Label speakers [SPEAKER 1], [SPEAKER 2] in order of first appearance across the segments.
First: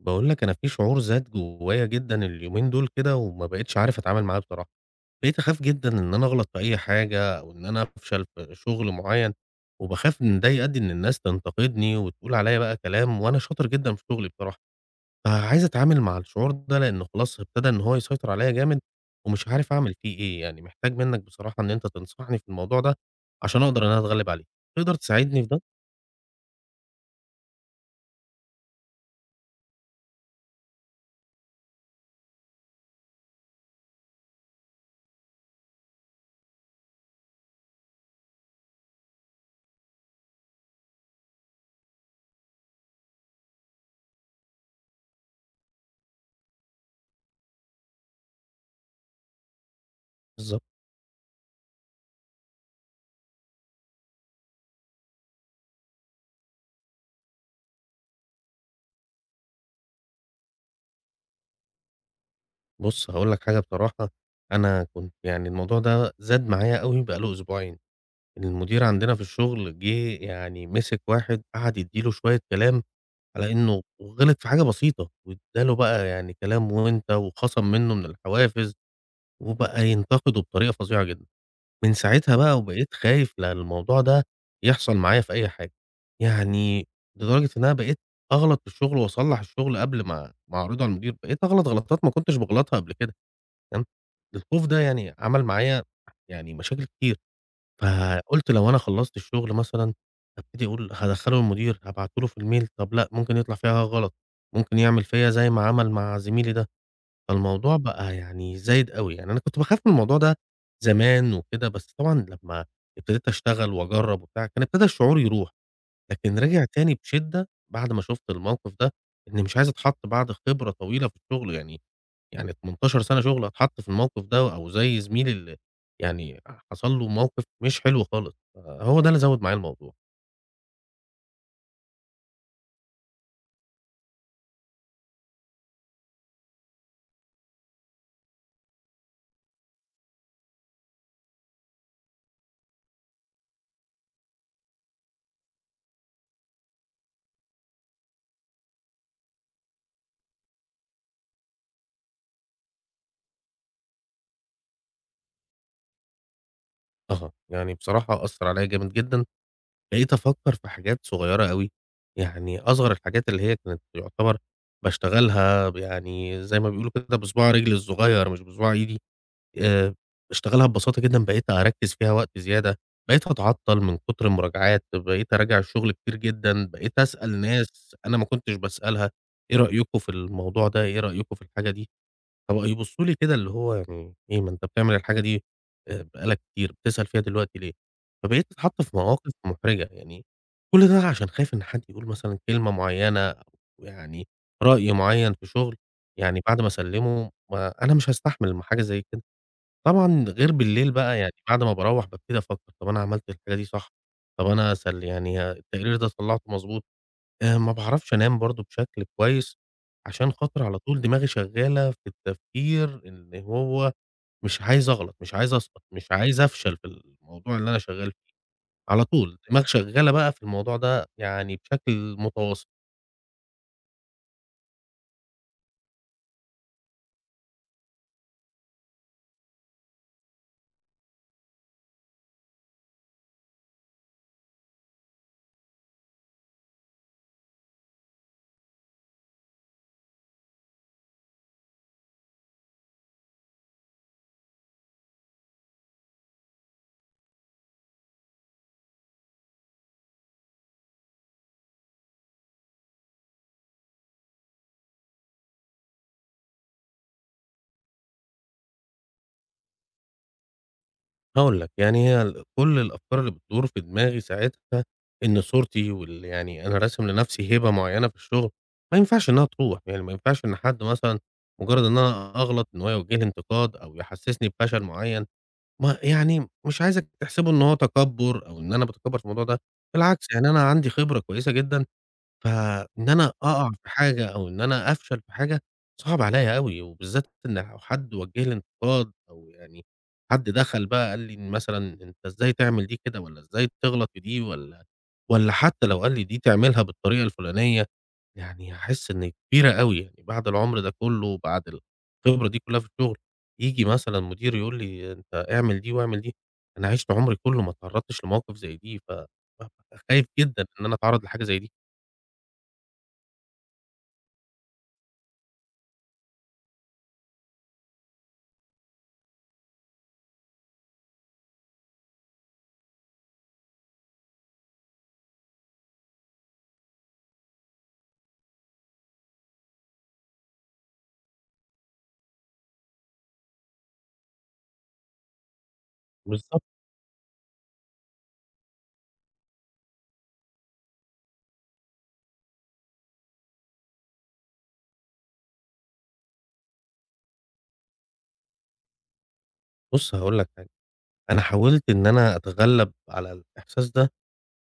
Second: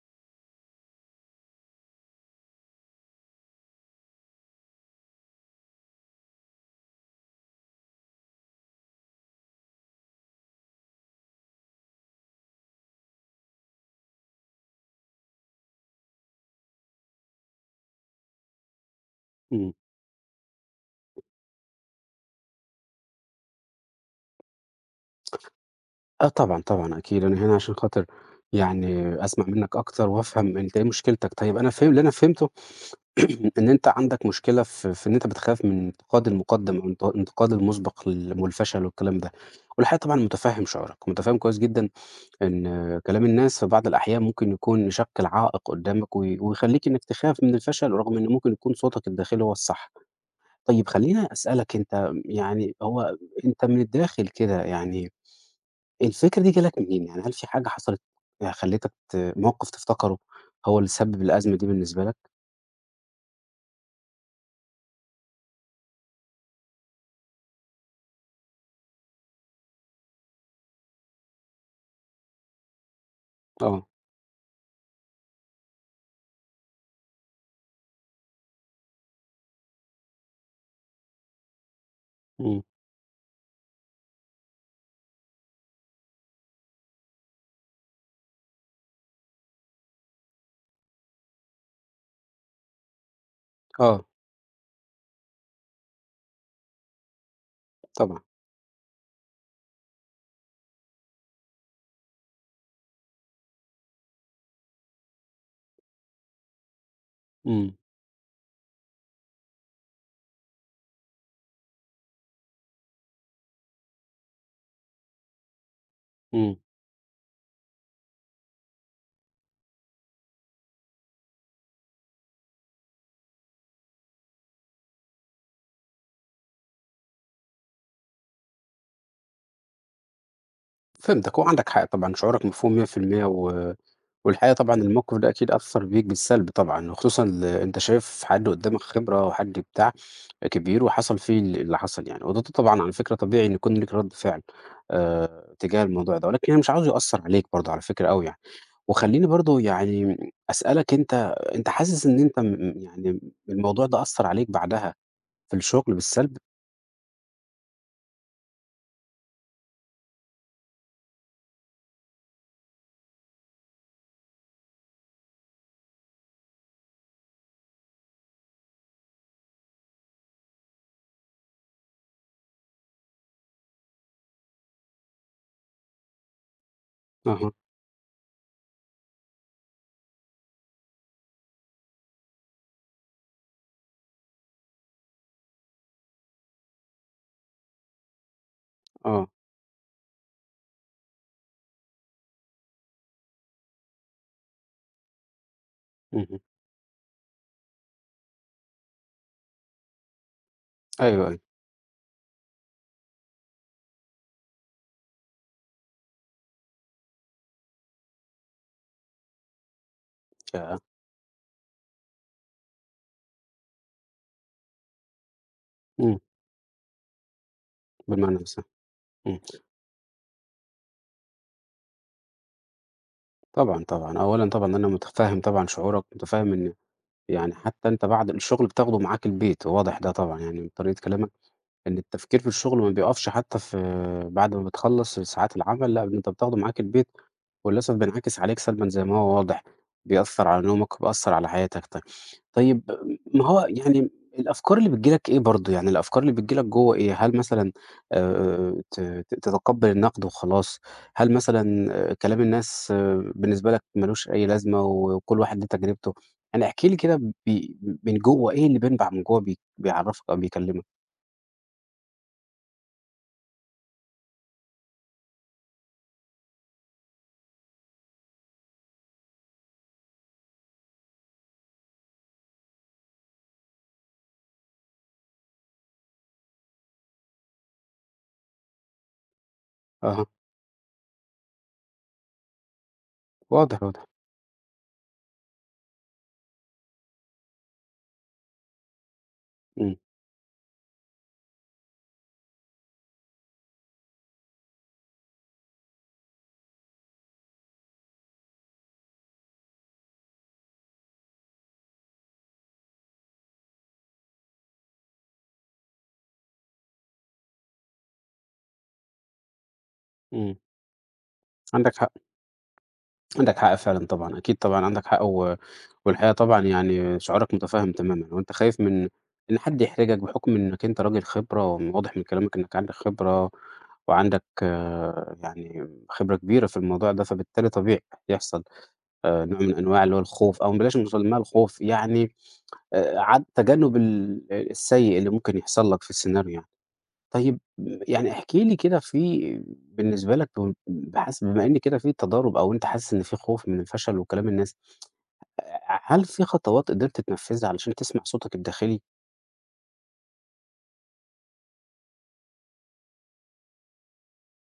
[SPEAKER 1] باقول لك أنا في شعور زاد جوايا جدًا اليومين دول كده وما بقيتش عارف أتعامل معاه بصراحة، بقيت أخاف جدًا إن أنا أغلط في أي حاجة أو إن أنا أفشل في شغل معيّن، وباخاف إن ده يؤدي إن الناس تنتقدني وتقول عليّا بقى كلام وأنا شاطر جدًا في شغلي بصراحة، فعايز أتعامل مع الشعور ده لإنه خلاص ابتدى إن هو يسيطر عليّا جامد ومش
[SPEAKER 2] إمم.
[SPEAKER 1] عارف أعمل فيه إيه، يعني محتاج منّك بصراحة إن أنت تنصحني في الموضوع ده عشان أقدر إن أنا أتغلب عليه، تقدر تساعدني في ده؟
[SPEAKER 2] آه طبعًا، طبعًا أكيد، أنا هنا عشان خاطر يعني أسمع منّك أكتر وأفهم أنت إيه مشكلتك. طيب أنا فهم اللي أنا فهمته. إن أنت عندك مشكلة في إن أنت بتخاف من انتقاد المُقدَّم أو انتقاد المُسبق والفشل والكلام ده، والحقيقة طبعًا مُتفهِّم شعورك، مُتفهِّم كويس جدًا إن كلام الناس في بعض الأحيان ممكن يكون يشكِّل عائق قُدّامك ويخلّيك إنّك تخاف من الفشل رغم إن ممكن يكون صوتك الداخلي هو الصح.
[SPEAKER 1] بالضبط.
[SPEAKER 2] طيب خلّيني أسألك أنت، يعني هو أنت من الداخل كده، يعني الفكرة دي جالك منين؟ يعني هل في حاجة حصلت خلّتك موقف تفتكره هو اللي سبب الأزمة دي بالنسبة لك؟
[SPEAKER 1] بُص، هاقول لك حاجة بصراحة، أنا كنت يعني الموضوع ده زاد معايا أوي بقى له 2 أسبوعين. المدير عندنا في الشغل جِه يعني مسك واحد قعد يدّي له شوية كلام على إنه
[SPEAKER 2] آه.
[SPEAKER 1] غلط في حاجة بسيطة، وادّاله بقى يعني كلام وأنت وخَصَم منه من الحوافز، وبقى ينتقده بطريقة فظيعة جدًا. من ساعتها بقى
[SPEAKER 2] إمم.
[SPEAKER 1] وبقيت خايف الموضوع ده يحصل معايا في أي حاجة. يعني لدرجة إن أنا بقيت أغلط في الشغل وأصلّح الشغل قبل ما أعرضه على المدير، بقيت أغلط غلطات ما كنتش باغلطها قبل كده. تمام،
[SPEAKER 2] آه.
[SPEAKER 1] الخوف ده يعني عمل معايا يعني مشاكل كتير،
[SPEAKER 2] طبعًا.
[SPEAKER 1] فقُلت لو أنا خلّصت الشغل مثلًا هابتدي أقول هادخّله للمدير، هابعته له في الmail طب لأ، ممكن يطلع فيها غلط، ممكن يعمل فيّا زي ما عمل مع زميلي ده،
[SPEAKER 2] إمم.
[SPEAKER 1] فالموضوع بقى يعني زايد أوي، يعني أنا كنت باخاف من الموضوع ده زمان وكده، بس طبعًا لمّا ابتديت أشتغل وأجرّب وبتاع، كان ابتدى الشعور يروح، لكن
[SPEAKER 2] إمم.
[SPEAKER 1] رجع تاني بشدة بعد ما شُفت الموقف ده، إني مش عايز أتحط بعد خبرة طويلة في الشغل يعني 18 سَنة شُغل اتحط في الموقف ده، أو زي زميلي. يعني حصل له موقف مش حلو خالص، فهو ده اللي زوّد معايا الموضوع.
[SPEAKER 2] فهمتك، وعندك حق طبعًا، شعورك مفهوم 100%، والحقيقة طبعًا الموقف ده أكيد أثّر بيك بالسلب طبعًا، وخصوصًا أنت شايف حد قدّامك خبرة وحد بتاع كبير وحصل فيه اللي حصل يعني، وده طبعًا على فكرة طبيعي إن يكون ليك رَد فعل تجاه الموضوع ده، ولكن أنا مش عاوزه يأثّر عليك برضه على فكرة أوي يعني. وخلّيني برضه يعني أسألك أنت، أنت حاسس إن أنت يعني الموضوع ده أثّر عليك بعدها في الشغل بالسلب؟
[SPEAKER 1] أها، يعني بصراحة أثّر عليّا جامد جدًا، بقيت أفكّر في حاجات صغيّرة أوي، يعني أصغر الحاجات اللي هي كانت يُعتبر باشتغلها يعني زي ما بيقولوا كده بصباع رجلي الصغيّر مش بصباع إيدي. آآ باشتغلها ببساطة جدًا، بقيت أركّز فيها وقت زيادة، بقيت أتعطّل من كتر المراجعات، بقيت أراجع الشغل كتير جدًا، بقيت أسأل
[SPEAKER 2] أها.
[SPEAKER 1] ناس أنا ما كنتش باسألها، إيه رأيكم في الموضوع ده، إيه رأيكم في الحاجة دي؟ فبقوا يبصّوا لي كده اللي هو يعني إيه ما أنت بتعمل الحاجة دي بقى لك كتير، بتسأل فيها دلوقتي ليه؟ فبقيت أتحط في
[SPEAKER 2] آه.
[SPEAKER 1] مواقف محرجة، يعني كل ده عشان خايف إن حد يقول مثلًا كلمة معيّنة أو يعني رأي معيّن في شغل،
[SPEAKER 2] اهم.
[SPEAKER 1] يعني بعد ما أسلّمه ما أنا مش هاستحمل حاجة زي كده. طبعًا غير بالليل بقى،
[SPEAKER 2] أيوه،
[SPEAKER 1] يعني
[SPEAKER 2] أيوه.
[SPEAKER 1] بعد ما باروّح بابتدي أفكّر، طَب أنا عملت الحاجة دي صح، طَب أنا يعني التقرير ده طلّعته مضبوط، ما باعرفش أنام برضه بشكل كويس، عشان خاطر
[SPEAKER 2] ياه!
[SPEAKER 1] على طول دماغي شغّالة في التفكير اللي هو مش عايز أغلط، مش عايز أسقط، مش
[SPEAKER 2] إمم.
[SPEAKER 1] عايز أفشل في الموضوع اللي أنا شغّال فيه،
[SPEAKER 2] بالمعنى الصح.
[SPEAKER 1] على طول
[SPEAKER 2] إمم.
[SPEAKER 1] الدماغ شغّالة بقى في الموضوع ده يعني بشكل متواصل.
[SPEAKER 2] طبعًا، طبعًا، أولًا طبعًا أنا متفهّم طبعًا شعورك، متفهّم إن يعني حتى أنت بعد الشغل بتاخده معاك البيت، واضح ده طبعًا يعني من طريقة كلامك. إن التفكير في الشغل ما بيقفش حتى في بعد ما بتخلّص ساعات العمل، لأ، أنت بتاخده معاك البيت، وللأسف بينعكس عليك سلبًا زي ما هو واضح، بيأثّر على نومك وبيأثّر على حياتك. طيب ما هو يعني الأفكار اللي بتيجي لك إيه برضه، يعني الأفكار اللي بتيجي لك جوّه إيه؟ هل مثلًا ت ت تتقبّل النقد وخلاص، هل مثلًا كلام الناس بالنسبة لك ما لوش أي لازمة وكل واحد ليه تجربته؟ يعني احكِ لي كده من جوّه إيه اللي بينبع من جوّه بيعرّفك أو بيكلّمك؟
[SPEAKER 1] هاقول لك، يعني هي كل الأفكار اللي بتدور في دماغي ساعتها إن صورتي يعني أنا راسم لنفسي هيبة معيّنة في الشغل، ما ينفعش إنها تروح، يعني ما ينفعش إن حد مثلًا مجرد إن أنا أغلط إن هو يوجّه لي انتقاد أو يحسسني بفشل معيّن، ما يعني مش عايزك تحسبه إن هو تكبُّر أو إن أنا باتكبّر في الموضوع ده،
[SPEAKER 2] أها.
[SPEAKER 1] بالعكس يعني أنا عندي خبرة كويسة جدًا فإن أنا أقع
[SPEAKER 2] واضح،
[SPEAKER 1] في
[SPEAKER 2] واضح.
[SPEAKER 1] حاجة أو إن أنا أفشل في حاجة صعب عليّا أوي، وبالذات إن لو حد وجه لي انتقاد أو يعني
[SPEAKER 2] إمم.
[SPEAKER 1] حد دخل بقى قال لي إن مثلًا أنت إزاي تعمل دي كده والّا إزاي تغلط في دي والّا حتى لو قال لي دي تعملها بالطريقة الفلانية، يعني هاحس إن كبيرة أوي يعني بعد العمر ده كله وبعد الخبرة دي كلها في الشغل، ييجي مثلًا مدير يقول لي أنت اعمل دي واعمل دي، أنا عِشت عمري كله ما اتعرضتش لمواقف زي دي، بابقى خايف
[SPEAKER 2] إمم.
[SPEAKER 1] جدًا إن أنا أتعرض لحاجة زي دي.
[SPEAKER 2] عندك حق، عندك حق فعلًا طبعًا، أكيد طبعًا عندك حق، والحقيقة طبعًا يعني شعورك مُتفهّم تمامًا، وأنت خايف من إن حد يحرجك بحُكم إنّك أنت راجل خبرة وواضح من كلامك إنّك عندك خبرة وعندك آه، يعني خبرة كبيرة في الموضوع ده، فبالتالي طبيعي يحصل نوع من أنواع اللي هو الخوف، أو بلاش نسمّيها الخوف، يعني عد تجنُّب السيء اللي ممكن يحصل لك في السيناريو
[SPEAKER 1] بالضبط.
[SPEAKER 2] يعني. طيب يعني احكِ لي كده، بالنسبة لك بحس بما إن كده في تضارب، أو أنت حاسس إن في خوف من الفشل وكلام الناس، هل في خطوات قدرت تنفذها علشان تسمع صوتك الداخلي؟
[SPEAKER 1] بُص هاقول لك حاجة، أنا حاولت إن أنا أتغلّب على الإحساس ده،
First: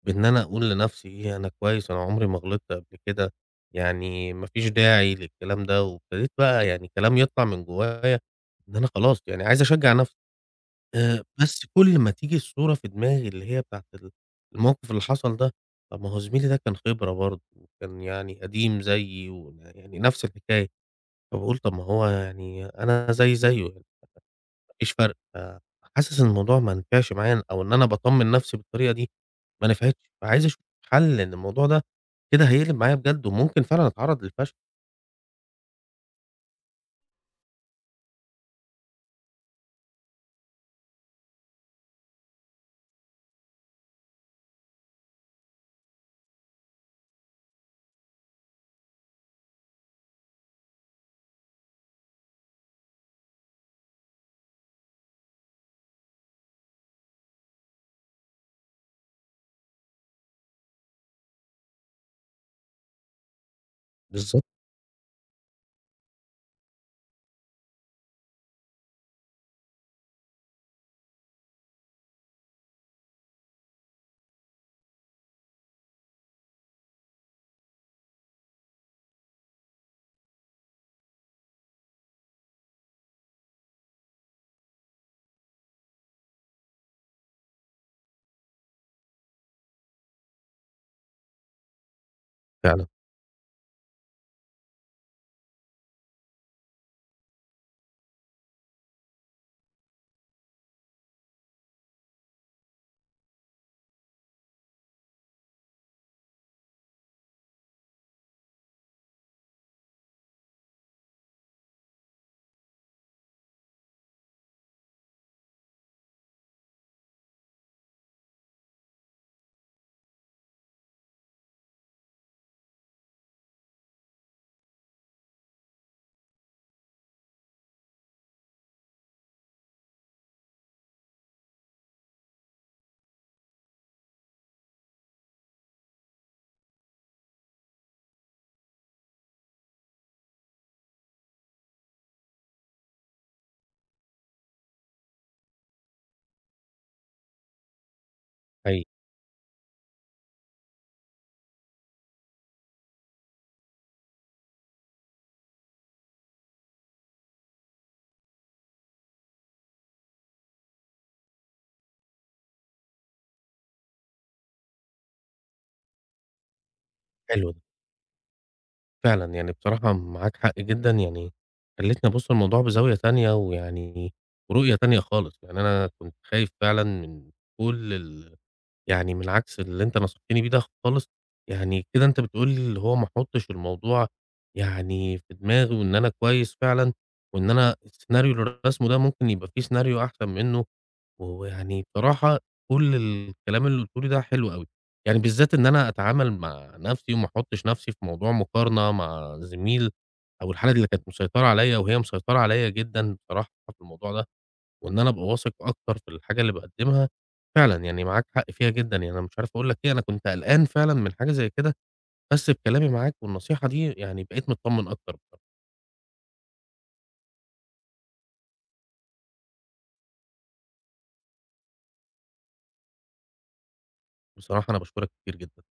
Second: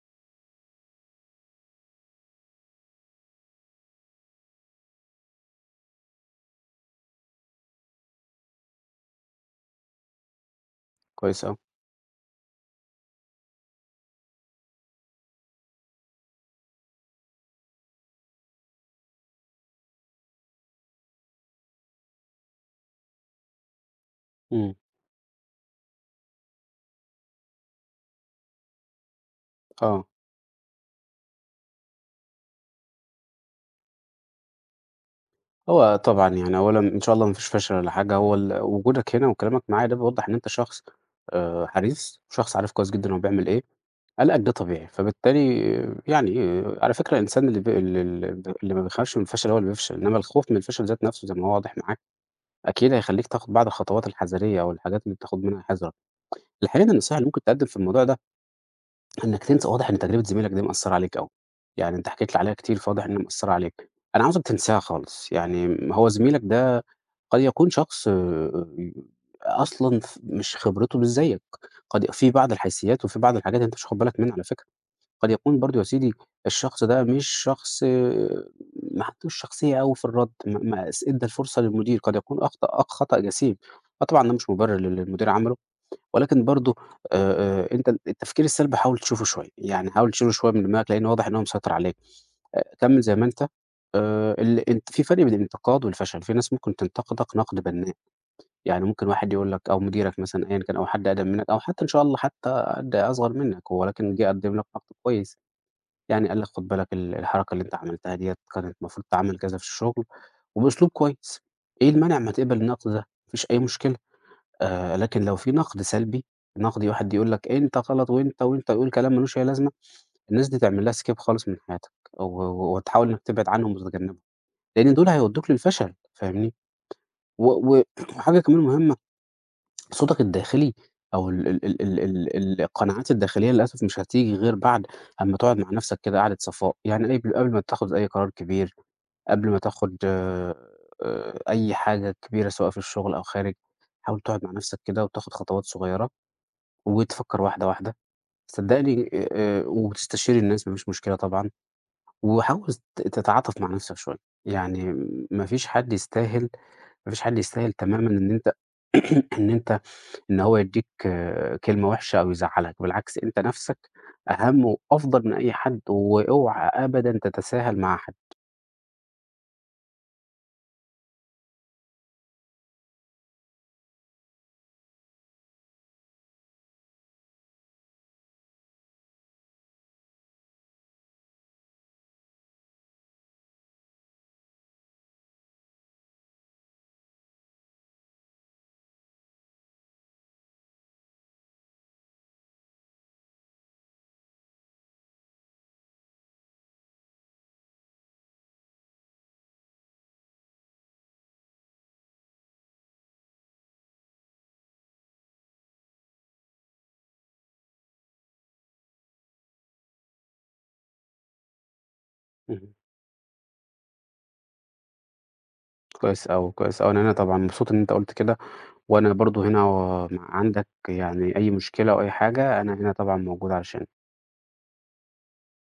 [SPEAKER 1] بإن أنا أقول لنفسي إيه أنا كويس، أنا عمري ما غلطت قبل كده، يعني ما فيش داعي للكلام ده، وابتديت بقى يعني كلام يطلع من جوايا إن أنا خلاص يعني عايز أشجّع نفسي،
[SPEAKER 2] كويس أوي.
[SPEAKER 1] بس كل ما تيجي الصورة في دماغي اللي هي بتاعة الموقف اللي حصل ده، طب ما هو زميلي ده كان خبرة برضه، وكان يعني قديم زيي، ويعني نفس الحكاية، فباقول طب ما هو يعني أنا زيي زيه.
[SPEAKER 2] إمم.
[SPEAKER 1] مفيش فرق، فحاسس إن الموضوع ما نفعش معايا أو إن أنا باطمّن نفسي بالطريقة دي ما
[SPEAKER 2] آه.
[SPEAKER 1] نفعتش، فعايز أشوف حل لأن الموضوع ده كده هيقلب معايا بجد وممكن فعلًا أتعرّض للفشل.
[SPEAKER 2] هو طبعًا يعني أولًا إن شاء الله ما فيش فشل ولا حاجة، هو وجودك هنا وكلامك معايا ده بيوضّح إن أنت شخص حريص، شخص عارف كويس جدًا هو بيعمل إيه، قلقك ده طبيعي، فبالتالي يعني على فكرة الإنسان اللي ب ال ال اللي ما بيخافش من الفشل هو اللي بيفشل، إنما الخوف من الفشل ذات نفسه زي ما هو واضح معاك أكيد هيخلّيك تاخد بعض الخطوات الحذرية أو الحاجات اللي بتاخد منها حذرك. الحقيقة إن النصيحة اللي ممكن تقدّم في الموضوع ده، إنّك تنسى، واضح إن تجربة زميلك دي مأثّرة عليك أوي، يعني أنت حكيت لي عليها كتير فواضح إنّها مأثّرة عليك. أنا عاوزك
[SPEAKER 1] بالضبط.
[SPEAKER 2] تنساها خالص، يعني هو زميلك ده قد يكون شخص أصلًا مش خبرته مش زيك، قد في بعض الحيثيات وفي بعض الحاجات أنت مش واخد بالك منها على فكرة. قد يكون برضه يا سيدي الشخص ده مش شخص ما عندوش شخصية أوي في الرد، ما ادّى الفرصة للمدير، قد يكون أخطأ خطأ جسيم. آه طبعًا ده مش مبرر للي المدير عمله، ولكن برضه أنت التفكير السلبي حاول تشوفه شوية، يعني حاول تشيله شوية من دماغك لأن واضح إن هو مسيطر عليك.
[SPEAKER 1] فعلًا،
[SPEAKER 2] كمّل زي ما أنت ال أنت، في فرق بين الانتقاد والفشل، في ناس ممكن تنتقدك نقد بنّاء، يعني ممكن واحد يقول لك أو مديرك مثلًا أيًا كان أو حد أقدم منّك أو حتى إن شاء الله حتى حد أصغر منّك، ولكن جه قدّم لك نقد كويس. يعني قال لك خد بالك الحركة اللي أنت عملتها ديّة كانت المفروض تتعمل كذا في الشغل وبأسلوب كويس، إيه المانع ما تقبل النقد ده؟ ما فيش أي مشكلة. لكن لو في نقد سلبي، نقد واحد يقول لك إيه أنت غلط، وأنت ويقول كلام ما لوش أي لازمة، الناس دي تعمل لها skip خالص من حياتك، و و وتحاول إنك تبعد عنهم وتتجنبهم، لإن دول هيودوك للفشل، فاهمني؟ و و وحاجة كمان مهمة. صوتك الداخلي أو ال ال ال ال ال القناعات الداخلية للأسف مش هتيجي غير بعد أمّا تقعد مع نَفْسك كده قعدة صفاء، يعني قبل ما تاخُد أي قرار كبير، قبل ما تاخُد أي حاجة كبيرة سواء في الشغل أو خارج، حاول تقعد مع نَفْسك كده وتاخُد خطوات صغيّرة، وتفكّر واحدة، واحدة،
[SPEAKER 1] حقيقي
[SPEAKER 2] صدّقني. وتستشير الناس ما فيش مشكلة طبعًا، وحاول تتعاطف مع نَفْسك شوية، يعني ما فيش حد يستاهل ما فيش حد يستاهل تمامًا إن أنت إن أنت إن هو يدّيك كلمة وِحشة أو يزعّلك، بالعكس أنت نَفْسك أهَم وأفضل من أي حد، واوعى أبدًا
[SPEAKER 1] حلو ده،
[SPEAKER 2] تتساهل مع حد.
[SPEAKER 1] فعلًا يعني بصراحة معاك حق جدًا، يعني خلّيتني أبُص للموضوع بزاوية تانية ويعني ورؤية تانية خالص، يعني أنا كنت خايف فعلًا من كل ال يعني من عكس اللي أنت نصحتني بيه ده خالص، يعني كده أنت بتقول لي اللي هو ما احطش الموضوع يعني في دماغي وإن أنا كويس فعلًا، وإن أنا السيناريو اللي راسمه ده ممكن يبقى في سيناريو أحسن منه، ويعني بصراحة كل الكلام اللي قُلته لي ده حلو أوي، يعني بالذات إن أنا أتعامل مع نفسي وما احطش نفسي في موضوع مقارنة مع زميل أو الحالة اللي كانت مسيطرة عليَّ وهي مسيطرة عليَّ جدًا بصراحة في الموضوع ده. وإن أنا أبقى واثق أكتر في الحاجة اللي باقدّمها، فعلًا يعني معاك حق فيها جدًا، يعني أنا مش عارف أقول لك إيه، أنا كنت قلقان فعلًا من حاجة زي كده، بس
[SPEAKER 2] اهم.
[SPEAKER 1] بكلامي معاك والنصيحة دي يعني بقيت متطمّن أكتر بصراحة.
[SPEAKER 2] كويس أوي، كويس أوي. أنا طبعًا مبسوط إن أنت قُلت كده، وأنا برضه هنا عندك يعني أي مشكلة أو أي حاجة، أنا هنا طبعًا موجود علشانك.
[SPEAKER 1] بصراحة أنا باشكرك كتير جدًا.